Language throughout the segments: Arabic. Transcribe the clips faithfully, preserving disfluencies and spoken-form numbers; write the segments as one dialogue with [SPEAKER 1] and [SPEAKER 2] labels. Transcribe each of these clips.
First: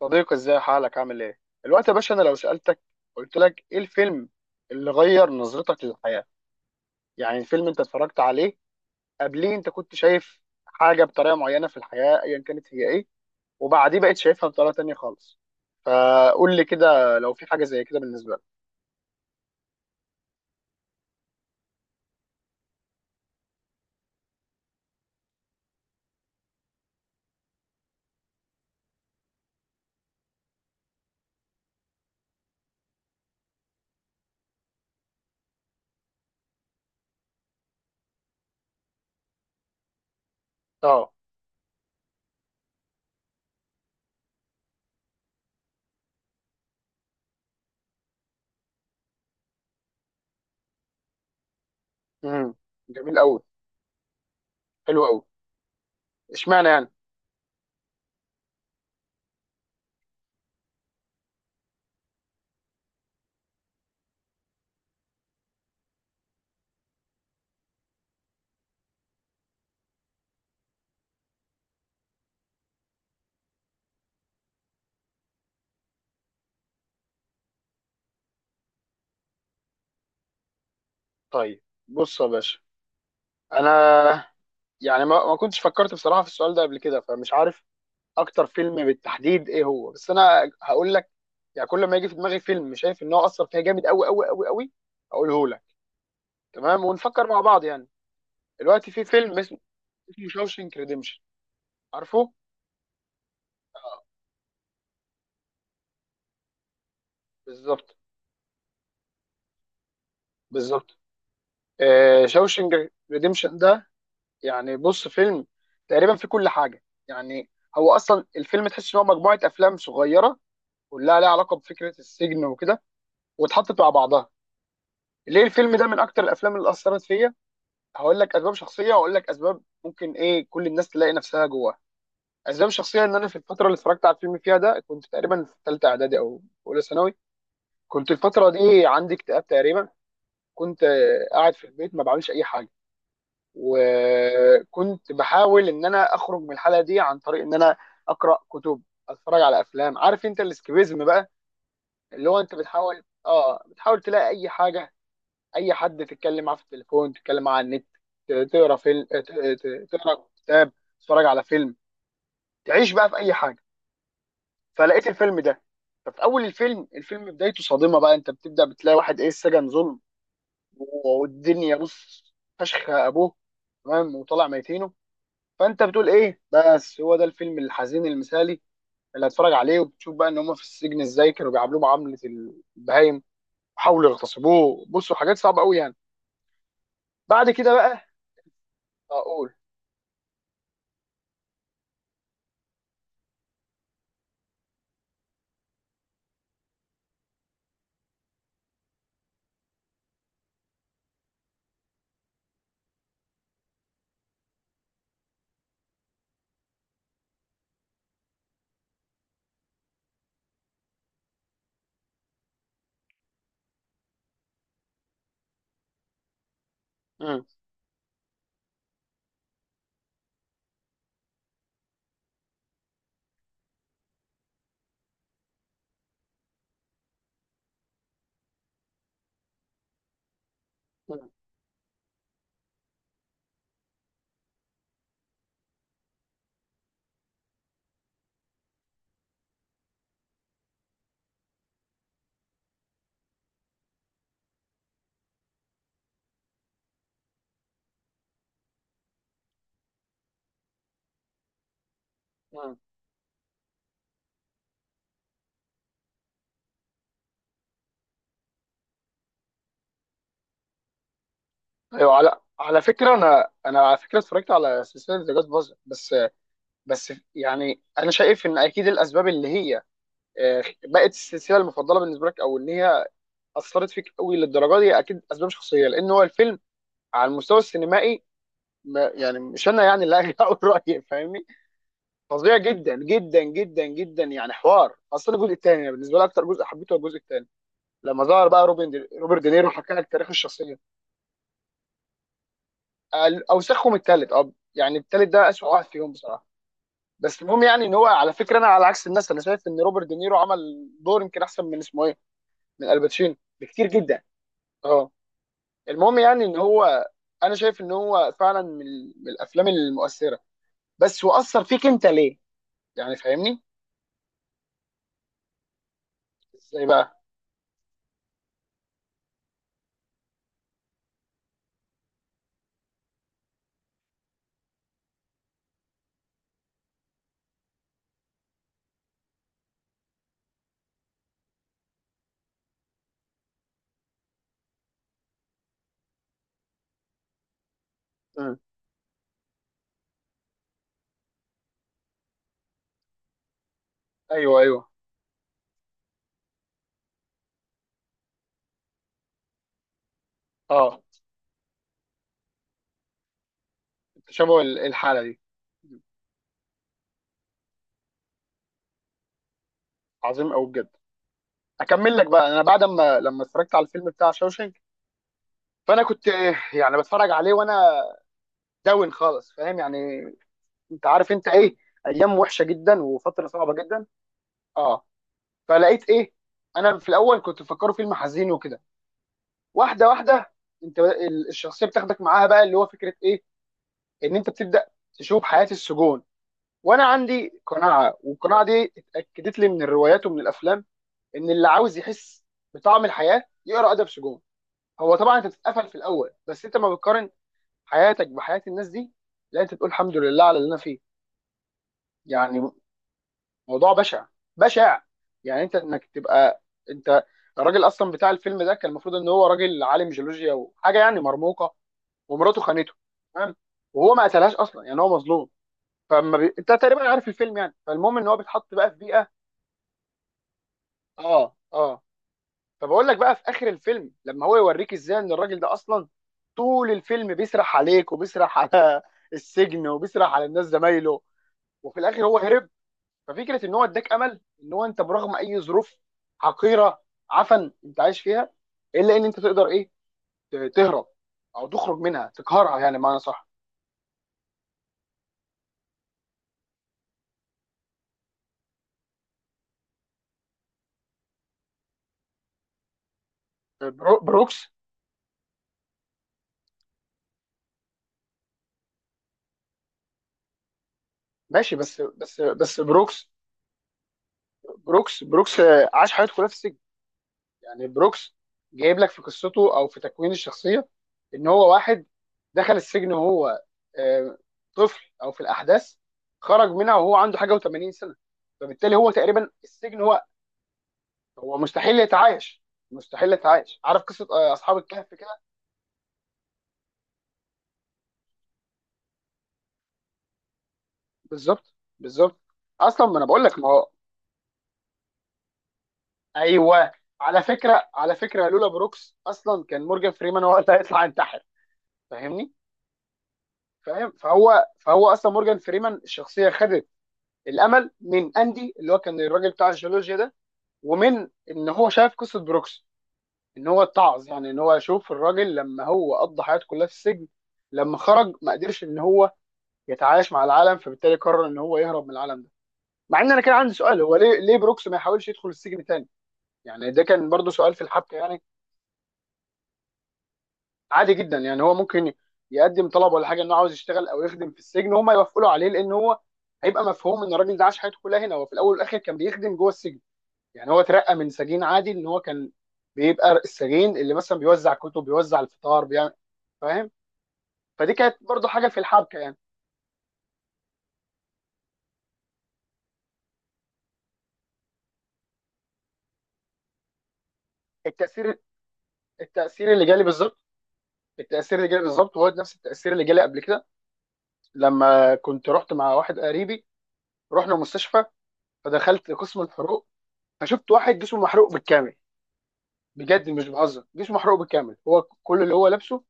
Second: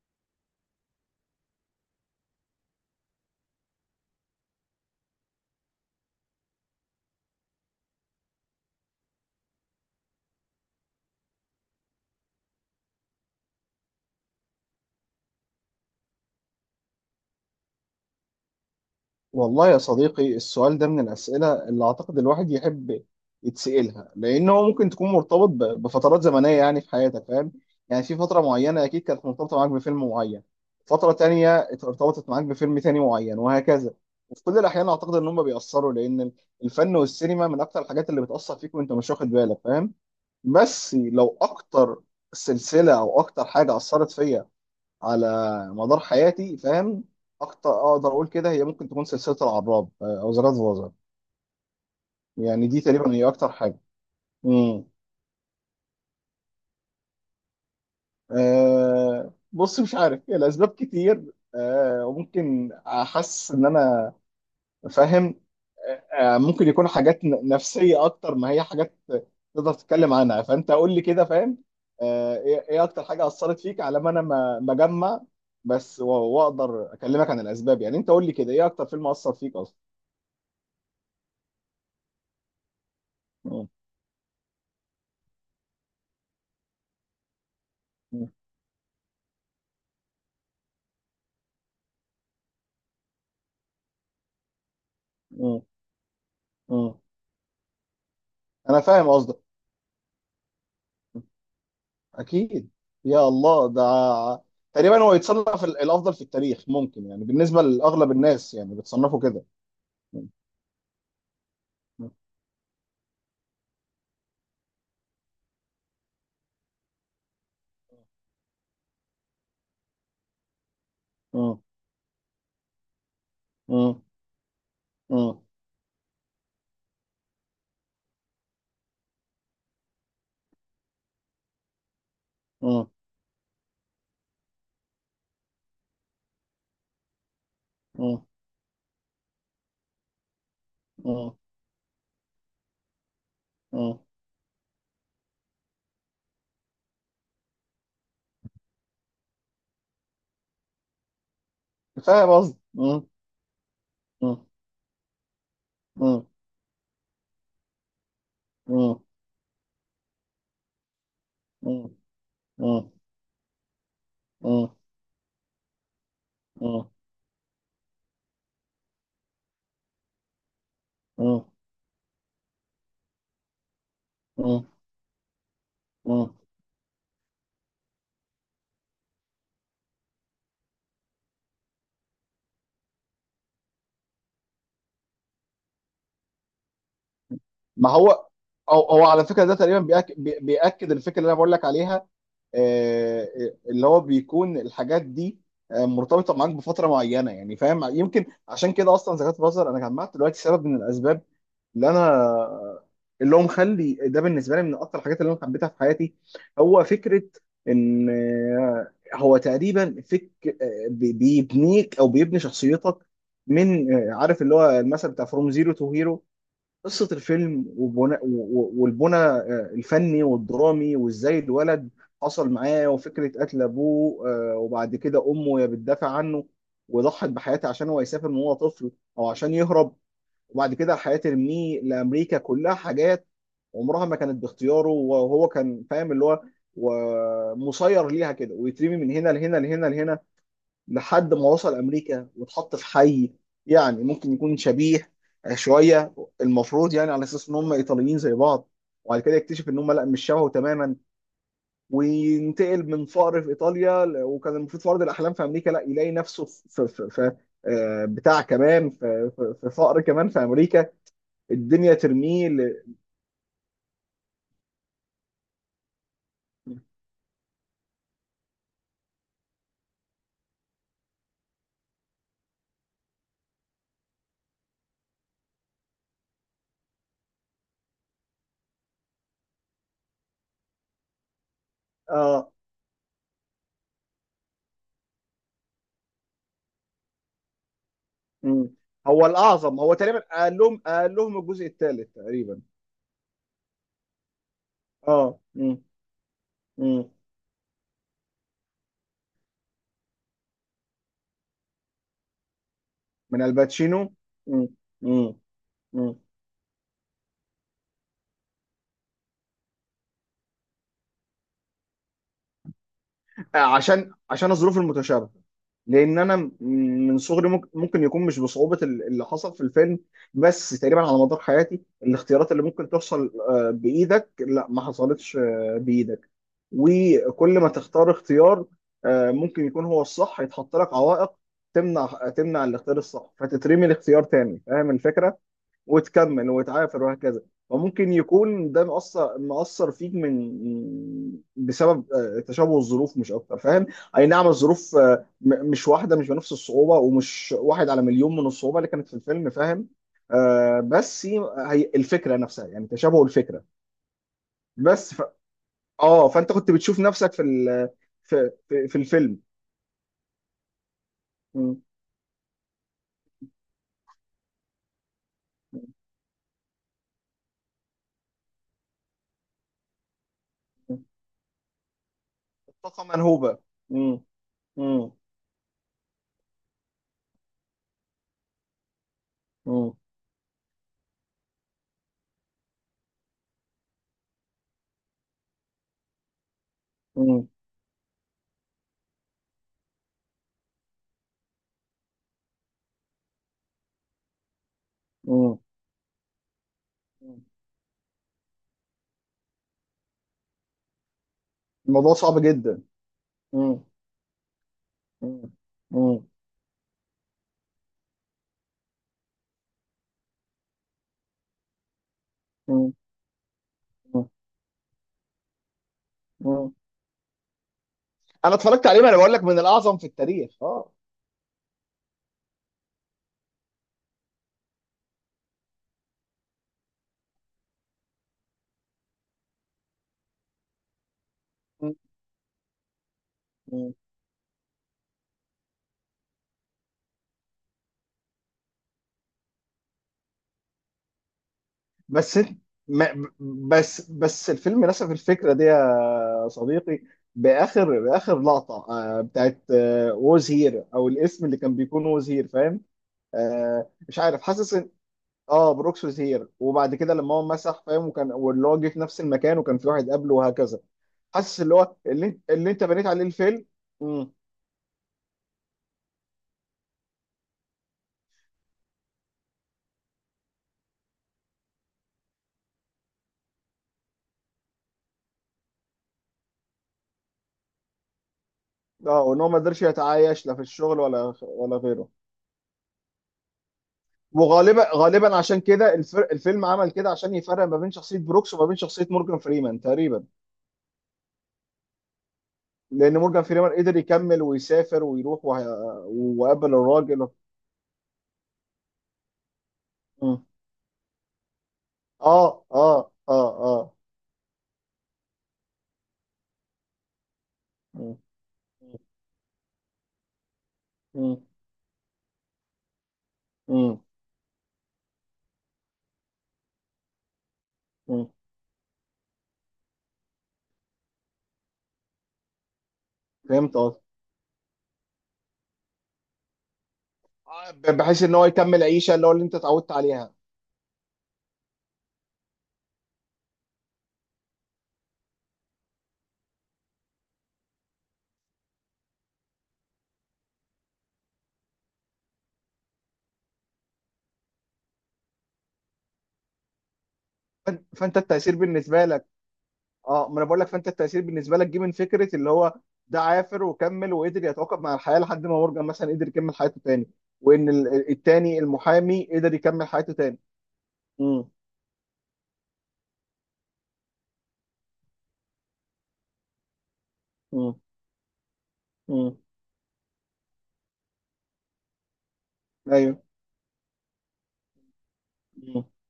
[SPEAKER 1] صديقي، ازاي حالك، عامل ايه؟ الوقت يا باشا، انا لو سألتك، قلت لك ايه الفيلم اللي غير نظرتك للحياة؟ يعني الفيلم انت اتفرجت عليه قبليه انت كنت شايف حاجة بطريقة معينة في الحياة، ايا كانت هي ايه، وبعديه بقيت شايفها بطريقة تانية خالص. فقول لي كده لو في حاجة زي كده بالنسبة لك.
[SPEAKER 2] والله يا صديقي، السؤال ده من الأسئلة اللي أعتقد الواحد يحب يتسألها، لأن هو ممكن تكون مرتبط ب- بفترات زمنية يعني في حياتك، فاهم يعني؟ في فترة معينة أكيد كانت مرتبطة معاك بفيلم معين، فترة تانية ارتبطت معاك بفيلم تاني معين، وهكذا. وفي كل الأحيان أعتقد إن هم بيأثروا، لأن الفن والسينما من أكتر الحاجات اللي بتأثر فيك وأنت مش واخد بالك، فاهم؟ بس
[SPEAKER 1] اه.
[SPEAKER 2] لو أكتر سلسلة أو أكتر حاجة أثرت فيا على مدار حياتي، فاهم؟ اكتر اقدر اقول كده، هي ممكن تكون سلسله العراب آه، او زراد فازر.
[SPEAKER 1] امم
[SPEAKER 2] يعني دي تقريبا
[SPEAKER 1] جميل
[SPEAKER 2] هي
[SPEAKER 1] قوي.
[SPEAKER 2] اكتر حاجه. امم.
[SPEAKER 1] حلو قوي. اشمعنى يعني؟
[SPEAKER 2] أه بص، مش عارف، هي الاسباب كتير. أه وممكن احس ان انا فاهم. أه آه، ممكن يكون حاجات ن- نفسيه اكتر ما هي حاجات تقدر تتكلم عنها، فانت قول لي كده فاهم. أه ايه، إيه اكتر حاجه اثرت فيك على ما انا ما ما اجمع بس و- واقدر اكلمك عن الاسباب؟ يعني انت قول لي كده، ايه اكتر فيلم اثر فيك اصلا؟
[SPEAKER 1] طيب، بص يا باشا. انا يعني ما ما كنتش فكرت بصراحة في السؤال ده قبل كده، فمش عارف
[SPEAKER 2] مم.
[SPEAKER 1] اكتر فيلم بالتحديد ايه هو، بس انا هقول لك يعني كل ما يجي في دماغي فيلم شايف ان هو اثر فيها جامد قوي قوي قوي قوي اقوله
[SPEAKER 2] مم.
[SPEAKER 1] لك، تمام
[SPEAKER 2] مم.
[SPEAKER 1] ونفكر مع بعض يعني.
[SPEAKER 2] انا
[SPEAKER 1] دلوقتي في
[SPEAKER 2] فاهم
[SPEAKER 1] فيلم
[SPEAKER 2] قصدك.
[SPEAKER 1] اسمه اسمه شاوشنك ريديمشن. عارفه؟
[SPEAKER 2] اكيد، يا الله ده تقريبا هو يتصنف ال- الافضل في التاريخ ممكن، يعني بالنسبه
[SPEAKER 1] بالظبط،
[SPEAKER 2] لاغلب الناس يعني بتصنفه كده. مم.
[SPEAKER 1] بالظبط. آه شاوشنك ريديمشن ده، يعني بص، فيلم تقريبا فيه كل حاجه يعني. هو اصلا الفيلم تحس ان هو مجموعه افلام صغيره كلها ليها علاقه
[SPEAKER 2] مم.
[SPEAKER 1] بفكره السجن وكده، واتحطت مع
[SPEAKER 2] مم.
[SPEAKER 1] بعضها.
[SPEAKER 2] مم.
[SPEAKER 1] ليه الفيلم ده من اكتر الافلام اللي اثرت فيا؟ هقول لك اسباب شخصيه، واقول لك اسباب ممكن ايه كل الناس تلاقي نفسها جواها. اسباب
[SPEAKER 2] مم.
[SPEAKER 1] شخصيه ان انا في الفتره اللي اتفرجت على الفيلم فيها ده كنت تقريبا في ثالثه اعدادي او اولى ثانوي. كنت
[SPEAKER 2] مم.
[SPEAKER 1] الفتره دي عندي اكتئاب تقريبا. كنت آه،
[SPEAKER 2] مم.
[SPEAKER 1] قاعد في البيت ما بعملش اي حاجه.
[SPEAKER 2] مم.
[SPEAKER 1] وكنت بحاول ان انا اخرج من الحاله دي عن طريق ان انا اقرا كتب، اتفرج على افلام. عارف انت الاسكيبيزم بقى، اللي
[SPEAKER 2] فاهم
[SPEAKER 1] هو انت
[SPEAKER 2] قصدي.
[SPEAKER 1] بتحاول،
[SPEAKER 2] مم.
[SPEAKER 1] اه بتحاول تلاقي
[SPEAKER 2] مم.
[SPEAKER 1] اي حاجه، اي حد
[SPEAKER 2] مم.
[SPEAKER 1] تتكلم معاه في التليفون، تتكلم معاه على النت، ت- تقرا
[SPEAKER 2] مم.
[SPEAKER 1] فيلم، ت- ت- تقرا كتاب، تتفرج على فيلم،
[SPEAKER 2] مم. مم.
[SPEAKER 1] تعيش بقى في اي حاجه. فلقيت الفيلم ده. ففي اول الفيلم
[SPEAKER 2] مم.
[SPEAKER 1] الفيلم بدايته صادمه بقى. انت بتبدا بتلاقي واحد، ايه، السجن ظلم
[SPEAKER 2] مم.
[SPEAKER 1] والدنيا بص، فشخ ابوه تمام، وطلع ميتينه. فانت بتقول
[SPEAKER 2] مم.
[SPEAKER 1] ايه، بس هو ده الفيلم الحزين المثالي اللي هتفرج عليه. وبتشوف بقى ان هم في السجن ازاي كانوا بيعاملوه معامله البهايم، وحاولوا يغتصبوه. بصوا حاجات صعبه قوي يعني. بعد كده
[SPEAKER 2] ما
[SPEAKER 1] بقى
[SPEAKER 2] هو، او هو على فكره
[SPEAKER 1] اقول.
[SPEAKER 2] ده تقريبا بيأك... بي- بيأكد الفكره اللي انا بقول لك عليها. آه، اللي هو بيكون الحاجات دي آه، مرتبطه معاك بفتره معينه، يعني فاهم، يمكن عشان كده اصلا زكاة الفطر انا جمعت دلوقتي سبب من الاسباب اللي انا اللي هو مخلي ده بالنسبه لي من اكتر الحاجات اللي انا حبيتها في حياتي. هو فكره ان آه، هو تقريبا فك بيبنيك او بيبني شخصيتك، من آه، عارف اللي هو المثل بتاع فروم زيرو تو هيرو. قصة الفيلم وبناء والبنى آه، الفني والدرامي، وازاي الولد حصل معاه وفكرة قتل أبوه، آه، وبعد كده أمه هي بتدافع عنه وضحت بحياتها عشان هو يسافر من وهو طفل، أو عشان يهرب، وبعد كده الحياة
[SPEAKER 1] مم.
[SPEAKER 2] ترميه لأمريكا. كلها حاجات عمرها ما كانت باختياره، وهو كان فاهم اللي هو ومسير ليها كده، ويترمي من هنا لهنا لهنا لهنا لحد ما وصل امريكا واتحط في حي يعني ممكن يكون شبيه شويه المفروض، يعني على اساس ان هم ايطاليين زي بعض، وبعد كده يكتشف ان هم لا مش شبهه تماما.
[SPEAKER 1] مم.
[SPEAKER 2] وينتقل من فقر في ايطاليا ل- وكان المفروض في ارض الاحلام في امريكا لا يلاقي نفسه في في في آه، بتاع، كمان في في- في فقر كمان في امريكا، الدنيا
[SPEAKER 1] ايوه، على
[SPEAKER 2] ترميه
[SPEAKER 1] على
[SPEAKER 2] ل-
[SPEAKER 1] فكره، انا انا على فكره اتفرجت على سلسله ذا جاد فازر، بس. بس يعني انا شايف ان اكيد الاسباب اللي هي آه، بقت السلسله المفضله بالنسبه لك، او ان هي اثرت فيك قوي للدرجه دي، اكيد اسباب شخصيه. لان هو الفيلم على المستوى السينمائي، ما يعني، مش انا يعني اللي هاجي اقول رايي، فاهمني،
[SPEAKER 2] اه.
[SPEAKER 1] فظيع جدا جدا جدا جدا يعني. حوار اصلا. الجزء الثاني بالنسبه لي اكتر جزء حبيته هو الجزء الثاني، لما ظهر بقى
[SPEAKER 2] مم.
[SPEAKER 1] روبن دي...
[SPEAKER 2] هو
[SPEAKER 1] روبرت دينيرو
[SPEAKER 2] الاعظم،
[SPEAKER 1] حكى
[SPEAKER 2] هو
[SPEAKER 1] لك
[SPEAKER 2] تقريبا
[SPEAKER 1] تاريخ
[SPEAKER 2] قال
[SPEAKER 1] الشخصيه.
[SPEAKER 2] لهم قال لهم الجزء الثالث تقريبا.
[SPEAKER 1] اوسخهم التالت، اه يعني التالت
[SPEAKER 2] اه.
[SPEAKER 1] ده اسوء
[SPEAKER 2] مم.
[SPEAKER 1] واحد فيهم بصراحه.
[SPEAKER 2] مم.
[SPEAKER 1] بس المهم يعني ان هو، على فكره، انا على عكس الناس، انا شايف ان روبرت دينيرو عمل دور يمكن احسن من اسمه ايه، من الباتشينو،
[SPEAKER 2] من
[SPEAKER 1] بكتير
[SPEAKER 2] الباتشينو.
[SPEAKER 1] جدا.
[SPEAKER 2] مم.
[SPEAKER 1] اه.
[SPEAKER 2] مم. مم.
[SPEAKER 1] المهم يعني ان هو، انا شايف ان هو فعلا من, من الافلام المؤثره. بس هو اثر فيك انت ليه؟ يعني
[SPEAKER 2] آه،
[SPEAKER 1] فاهمني،
[SPEAKER 2] عشان عشان الظروف المتشابهه، لان انا م-
[SPEAKER 1] ازاي
[SPEAKER 2] من
[SPEAKER 1] بقى؟
[SPEAKER 2] صغري، ممكن ممكن يكون مش بصعوبه ال- اللي حصل في الفيلم، بس تقريبا على مدار حياتي الاختيارات اللي ممكن تحصل آه، بايدك لا ما حصلتش آه، بايدك. وكل ما تختار اختيار آه، ممكن يكون هو الصح يتحط لك عوائق تمنع تمنع الاختيار الصح، فتترمي الاختيار تاني، فاهم الفكره؟ وتكمل وتعافر وهكذا. وممكن
[SPEAKER 1] مم.
[SPEAKER 2] يكون ده مأثر مأثر فيك من بسبب آه، تشابه الظروف مش أكتر، فاهم؟ أي نعم،
[SPEAKER 1] ايوه، ايوه.
[SPEAKER 2] الظروف آه، م- مش واحدة، مش بنفس الصعوبة ومش واحد على مليون من الصعوبة اللي كانت في الفيلم، فاهم؟ آه
[SPEAKER 1] اه،
[SPEAKER 2] بس هي، هي الفكرة نفسها، يعني تشابه الفكرة.
[SPEAKER 1] تشابه ال-
[SPEAKER 2] بس
[SPEAKER 1] الحاله
[SPEAKER 2] ف...
[SPEAKER 1] دي.
[SPEAKER 2] اه، فأنت كنت بتشوف نفسك في ال... في في, في الفيلم.
[SPEAKER 1] عظيم قوي بجد.
[SPEAKER 2] م-
[SPEAKER 1] اكمل لك بقى. انا بعد ما لما اتفرجت على الفيلم بتاع شوشنك،
[SPEAKER 2] م-
[SPEAKER 1] فانا كنت يعني بتفرج عليه وانا داون خالص، فاهم يعني.
[SPEAKER 2] م.
[SPEAKER 1] انت عارف انت ايه، ايام وحشه جدا
[SPEAKER 2] الطاقة
[SPEAKER 1] وفتره
[SPEAKER 2] منهوبة.
[SPEAKER 1] صعبه جدا.
[SPEAKER 2] م-
[SPEAKER 1] اه.
[SPEAKER 2] م-
[SPEAKER 1] فلقيت ايه، انا في الاول كنت مفكره فيلم حزين وكده.
[SPEAKER 2] م-
[SPEAKER 1] واحده واحده انت ال- الشخصيه بتاخدك معاها بقى، اللي هو فكره ايه، ان انت بتبدا تشوف حياه السجون. وانا
[SPEAKER 2] م-
[SPEAKER 1] عندي قناعه، والقناعه دي اتاكدت لي من الروايات ومن الافلام، ان اللي عاوز يحس بطعم الحياه يقرا ادب سجون. هو طبعا انت
[SPEAKER 2] م-
[SPEAKER 1] بتتقفل في الاول، بس انت ما بتقارن
[SPEAKER 2] م.
[SPEAKER 1] حياتك بحياه الناس دي، لا انت تقول الحمد لله على اللي انا فيه،
[SPEAKER 2] الموضوع صعب
[SPEAKER 1] يعني.
[SPEAKER 2] جدا.
[SPEAKER 1] موضوع بشع بشع
[SPEAKER 2] مم.
[SPEAKER 1] يعني. انت انك
[SPEAKER 2] مم.
[SPEAKER 1] تبقى انت. الراجل اصلا بتاع الفيلم ده كان المفروض ان هو راجل عالم جيولوجيا وحاجه يعني مرموقه. ومراته خانته،
[SPEAKER 2] مم.
[SPEAKER 1] تمام، وهو ما
[SPEAKER 2] مم.
[SPEAKER 1] قتلهاش اصلا، يعني هو مظلوم. فما بي... انت
[SPEAKER 2] مم.
[SPEAKER 1] تقريبا عارف الفيلم يعني. فالمهم ان هو
[SPEAKER 2] انا
[SPEAKER 1] بيتحط
[SPEAKER 2] اتفرجت
[SPEAKER 1] بقى في
[SPEAKER 2] عليه، ما انا
[SPEAKER 1] بيئه.
[SPEAKER 2] بقول لك من الاعظم في التاريخ. اه.
[SPEAKER 1] اه، اه. فبقول لك بقى، في اخر الفيلم، لما هو يوريك ازاي ان الراجل ده اصلا طول الفيلم بيسرح عليك، وبيسرح على السجن، وبيسرح على الناس زمايله،
[SPEAKER 2] مم.
[SPEAKER 1] وفي الاخر هو هرب. ففكره ان هو
[SPEAKER 2] مم.
[SPEAKER 1] اداك امل، ان هو انت برغم اي ظروف حقيره عفن انت عايش فيها، الا ان انت تقدر، ايه، ت- تهرب، او تخرج منها،
[SPEAKER 2] بس إنت-
[SPEAKER 1] تقهرها، يعني معنى
[SPEAKER 2] ما
[SPEAKER 1] صح.
[SPEAKER 2] بس بس الفيلم نسف الفكره دي يا صديقي. باخر باخر لقطه آه، بتاعت ووز هير، او الاسم اللي كان بيكون ووز هير، فاهم؟ آه، مش
[SPEAKER 1] برو-
[SPEAKER 2] عارف،
[SPEAKER 1] بروكس،
[SPEAKER 2] حاسس ان اه بروكس ووز هير، وبعد كده لما هو مسح فاهم، وكان، واللي هو جه في نفس المكان وكان في واحد قبله وهكذا. حاسس اللي
[SPEAKER 1] ماشي.
[SPEAKER 2] هو
[SPEAKER 1] بس
[SPEAKER 2] اللي,
[SPEAKER 1] بس
[SPEAKER 2] اللي
[SPEAKER 1] بس
[SPEAKER 2] انت بنيت عليه
[SPEAKER 1] بروكس،
[SPEAKER 2] الفيلم.
[SPEAKER 1] بروكس بروكس آه، عاش حياته كلها في السجن. يعني بروكس جايب لك في قصته او في تكوين الشخصيه، ان هو واحد دخل السجن وهو آه، طفل او في الاحداث، خرج منها وهو عنده حاجه و80 سنه. فبالتالي هو
[SPEAKER 2] اه، وان هو
[SPEAKER 1] تقريبا
[SPEAKER 2] ما قدرش
[SPEAKER 1] السجن هو،
[SPEAKER 2] يتعايش لا في الشغل ولا
[SPEAKER 1] هو
[SPEAKER 2] ولا
[SPEAKER 1] مستحيل
[SPEAKER 2] غيره.
[SPEAKER 1] يتعايش. مستحيل يتعايش. عارف قصه آه، اصحاب
[SPEAKER 2] وغالبا
[SPEAKER 1] الكهف
[SPEAKER 2] غالبا
[SPEAKER 1] كده.
[SPEAKER 2] عشان كده الفر... الفيلم عمل كده عشان يفرق ما بين شخصيه بروكس وما بين شخصيه مورجان فريمان تقريبا.
[SPEAKER 1] بالظبط، بالظبط. اصلا
[SPEAKER 2] لان
[SPEAKER 1] ما انا
[SPEAKER 2] مورجان
[SPEAKER 1] بقول لك، ما
[SPEAKER 2] فريمان
[SPEAKER 1] هو.
[SPEAKER 2] قدر يكمل ويسافر ويروح وه... وقابل
[SPEAKER 1] ايوه،
[SPEAKER 2] الراجل و...
[SPEAKER 1] على فكره على فكره لولا بروكس اصلا كان مورجان فريمان
[SPEAKER 2] مم.
[SPEAKER 1] هو اللي هيطلع ينتحر. فاهمني.
[SPEAKER 2] اه اه اه اه.
[SPEAKER 1] فاهم، فهو فهو اصلا مورجان فريمان الشخصيه خدت الامل
[SPEAKER 2] مم.
[SPEAKER 1] من اندي، اللي هو كان الراجل بتاع الجيولوجيا ده، ومن
[SPEAKER 2] مم.
[SPEAKER 1] ان هو شاف قصه بروكس، ان هو
[SPEAKER 2] مم.
[SPEAKER 1] اتعظ، يعني ان هو يشوف الراجل لما هو قضى حياته كلها في السجن، لما
[SPEAKER 2] مم.
[SPEAKER 1] خرج ما قدرش ان هو يتعايش مع العالم، فبالتالي قرر ان هو يهرب من العالم ده. مع ان انا كان عندي
[SPEAKER 2] فهمت
[SPEAKER 1] سؤال،
[SPEAKER 2] قصدي.
[SPEAKER 1] هو ليه ليه بروكس ما يحاولش يدخل السجن تاني؟ يعني ده كان برضو سؤال في
[SPEAKER 2] ب-
[SPEAKER 1] الحبكه
[SPEAKER 2] بحيث ان
[SPEAKER 1] يعني.
[SPEAKER 2] هو يكمل عيشه اللي هو اللي انت اتعودت عليها.
[SPEAKER 1] عادي جدا يعني. هو ممكن يقدم طلب ولا حاجه انه عاوز يشتغل او يخدم في السجن، وهم يوافقوا له عليه، لان هو هيبقى مفهوم ان الراجل ده عاش حياته كلها هنا، هو في الاول والاخر كان بيخدم جوه السجن. يعني هو اترقى من سجين عادي ان هو كان بيبقى السجين اللي مثلا بيوزع كتب، بيوزع الفطار، بيعمل، فاهم.
[SPEAKER 2] فأن-
[SPEAKER 1] فدي كانت
[SPEAKER 2] فانت
[SPEAKER 1] برضو
[SPEAKER 2] التاثير
[SPEAKER 1] حاجه في
[SPEAKER 2] بالنسبه
[SPEAKER 1] الحبكه
[SPEAKER 2] لك.
[SPEAKER 1] يعني.
[SPEAKER 2] اه، ما انا بقول لك، فانت التاثير بالنسبه لك جه من فكره اللي هو ده عافر وكمل وقدر يتعاقب مع الحياه لحد ما مورجان مثلا قدر يكمل حياته تاني، وان ال-
[SPEAKER 1] التاثير
[SPEAKER 2] التاني المحامي قدر
[SPEAKER 1] التاثير اللي
[SPEAKER 2] يكمل
[SPEAKER 1] جالي
[SPEAKER 2] حياته تاني.
[SPEAKER 1] بالظبط.
[SPEAKER 2] امم.
[SPEAKER 1] التأثير اللي جالي بالظبط هو نفس التأثير اللي جالي قبل كده، لما كنت رحت مع واحد قريبي، رحنا
[SPEAKER 2] امم.
[SPEAKER 1] مستشفى، فدخلت
[SPEAKER 2] امم.
[SPEAKER 1] قسم الحروق، فشفت واحد جسمه محروق بالكامل.
[SPEAKER 2] ايوه.
[SPEAKER 1] بجد مش بهزر، جسمه محروق بالكامل. هو كل اللي هو
[SPEAKER 2] امم.
[SPEAKER 1] لابسه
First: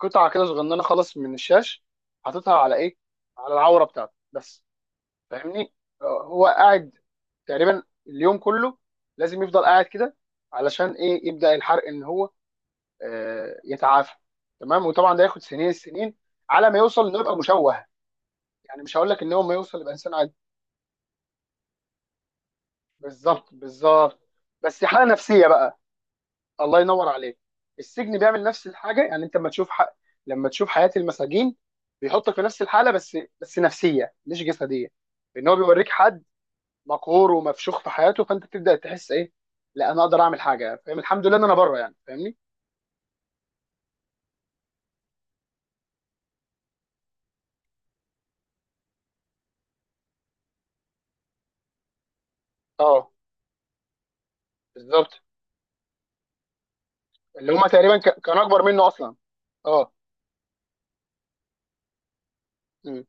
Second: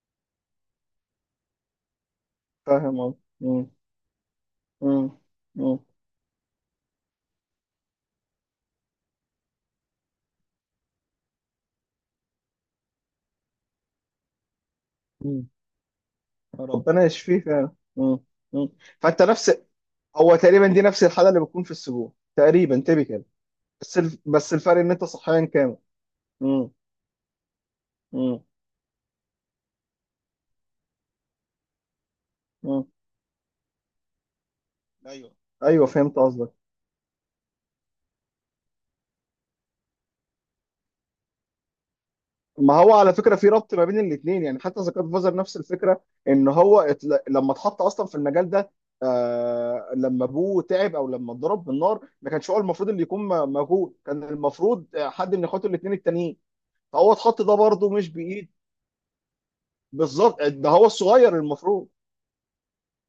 [SPEAKER 1] قطعة كده صغننة خالص من الشاش، حاططها على ايه،
[SPEAKER 2] فاهم اه.
[SPEAKER 1] على
[SPEAKER 2] امم.
[SPEAKER 1] العورة بتاعته بس،
[SPEAKER 2] امم.
[SPEAKER 1] فاهمني.
[SPEAKER 2] امم.
[SPEAKER 1] آه، هو قاعد تقريبا اليوم كله. لازم يفضل قاعد كده علشان ايه، يبدأ الحرق ان هو آه، يتعافى. تمام. وطبعا ده ياخد
[SPEAKER 2] مم.
[SPEAKER 1] سنين السنين
[SPEAKER 2] يا
[SPEAKER 1] على
[SPEAKER 2] رب
[SPEAKER 1] ما
[SPEAKER 2] ربنا
[SPEAKER 1] يوصل انه يبقى
[SPEAKER 2] يشفيه فعلا.
[SPEAKER 1] مشوه.
[SPEAKER 2] امم. امم.
[SPEAKER 1] يعني مش هقول
[SPEAKER 2] فانت
[SPEAKER 1] لك ان هو ما
[SPEAKER 2] نفس،
[SPEAKER 1] يوصل يبقى انسان عادي.
[SPEAKER 2] هو تقريبا دي نفس الحاله اللي بتكون في السجون تقريبا تبقى.
[SPEAKER 1] بالظبط،
[SPEAKER 2] بس الف...
[SPEAKER 1] بالظبط.
[SPEAKER 2] بس الفرق
[SPEAKER 1] بس
[SPEAKER 2] ان انت
[SPEAKER 1] حاله
[SPEAKER 2] صحيا
[SPEAKER 1] نفسيه
[SPEAKER 2] كامل.
[SPEAKER 1] بقى.
[SPEAKER 2] امم.
[SPEAKER 1] الله ينور عليك. السجن بيعمل
[SPEAKER 2] امم.
[SPEAKER 1] نفس الحاجه. يعني انت لما تشوف حق... لما تشوف حياه المساجين، بيحطك في نفس
[SPEAKER 2] امم.
[SPEAKER 1] الحاله، بس بس نفسيه مش جسديه.
[SPEAKER 2] ايوه.
[SPEAKER 1] ان هو
[SPEAKER 2] ايوه،
[SPEAKER 1] بيوريك
[SPEAKER 2] فهمت
[SPEAKER 1] حد
[SPEAKER 2] قصدك.
[SPEAKER 1] مقهور ومفشوخ في حياته، فانت بتبدا تحس، ايه، لا انا اقدر اعمل حاجه، فاهم، الحمد لله ان انا بره يعني، فاهمني.
[SPEAKER 2] ما هو على فكره في ربط ما بين الاثنين، يعني حتى زكاة فازر نفس الفكره، ان هو اتل... لما اتحط اصلا في المجال ده، آه... لما ابوه تعب او لما اتضرب بالنار، ما كانش هو المفروض اللي
[SPEAKER 1] اه،
[SPEAKER 2] يكون م- موجود، كان المفروض آه،
[SPEAKER 1] بالظبط.
[SPEAKER 2] حد من اخواته الاثنين التانيين، فهو اتحط
[SPEAKER 1] اللي
[SPEAKER 2] ده
[SPEAKER 1] هم
[SPEAKER 2] برضه
[SPEAKER 1] تقريبا
[SPEAKER 2] مش
[SPEAKER 1] ك... كانوا
[SPEAKER 2] بايد.
[SPEAKER 1] اكبر منه اصلا. اه.
[SPEAKER 2] بالظبط ده هو الصغير المفروض.
[SPEAKER 1] مم.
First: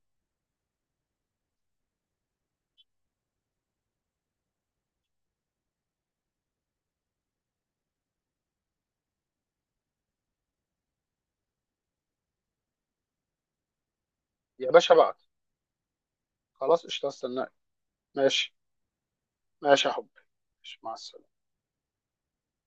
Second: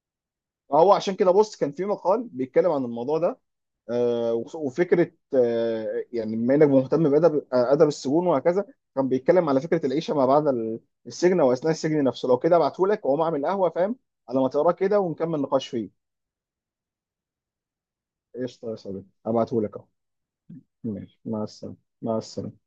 [SPEAKER 2] فهو عشان كده بص، كان في مقال بيتكلم عن الموضوع ده، آه، وف- وفكره، آه، يعني بما انك مهتم بادب آه، ادب السجون وهكذا، كان بيتكلم على فكره العيشه ما بعد ال- السجن واثناء السجن نفسه. لو كده ابعته لك واقوم اعمل قهوه، فاهم، على ما
[SPEAKER 1] يا
[SPEAKER 2] تقراه
[SPEAKER 1] باشا،
[SPEAKER 2] كده
[SPEAKER 1] بعد
[SPEAKER 2] ونكمل نقاش فيه.
[SPEAKER 1] خلاص قشطه استناك. ماشي.
[SPEAKER 2] قشطه يا صديقي، ابعته لك اهو.
[SPEAKER 1] ماشي يا حبي. ماشي. مع
[SPEAKER 2] ماشي،
[SPEAKER 1] السلامه.
[SPEAKER 2] مع السلامه. مع السلامه.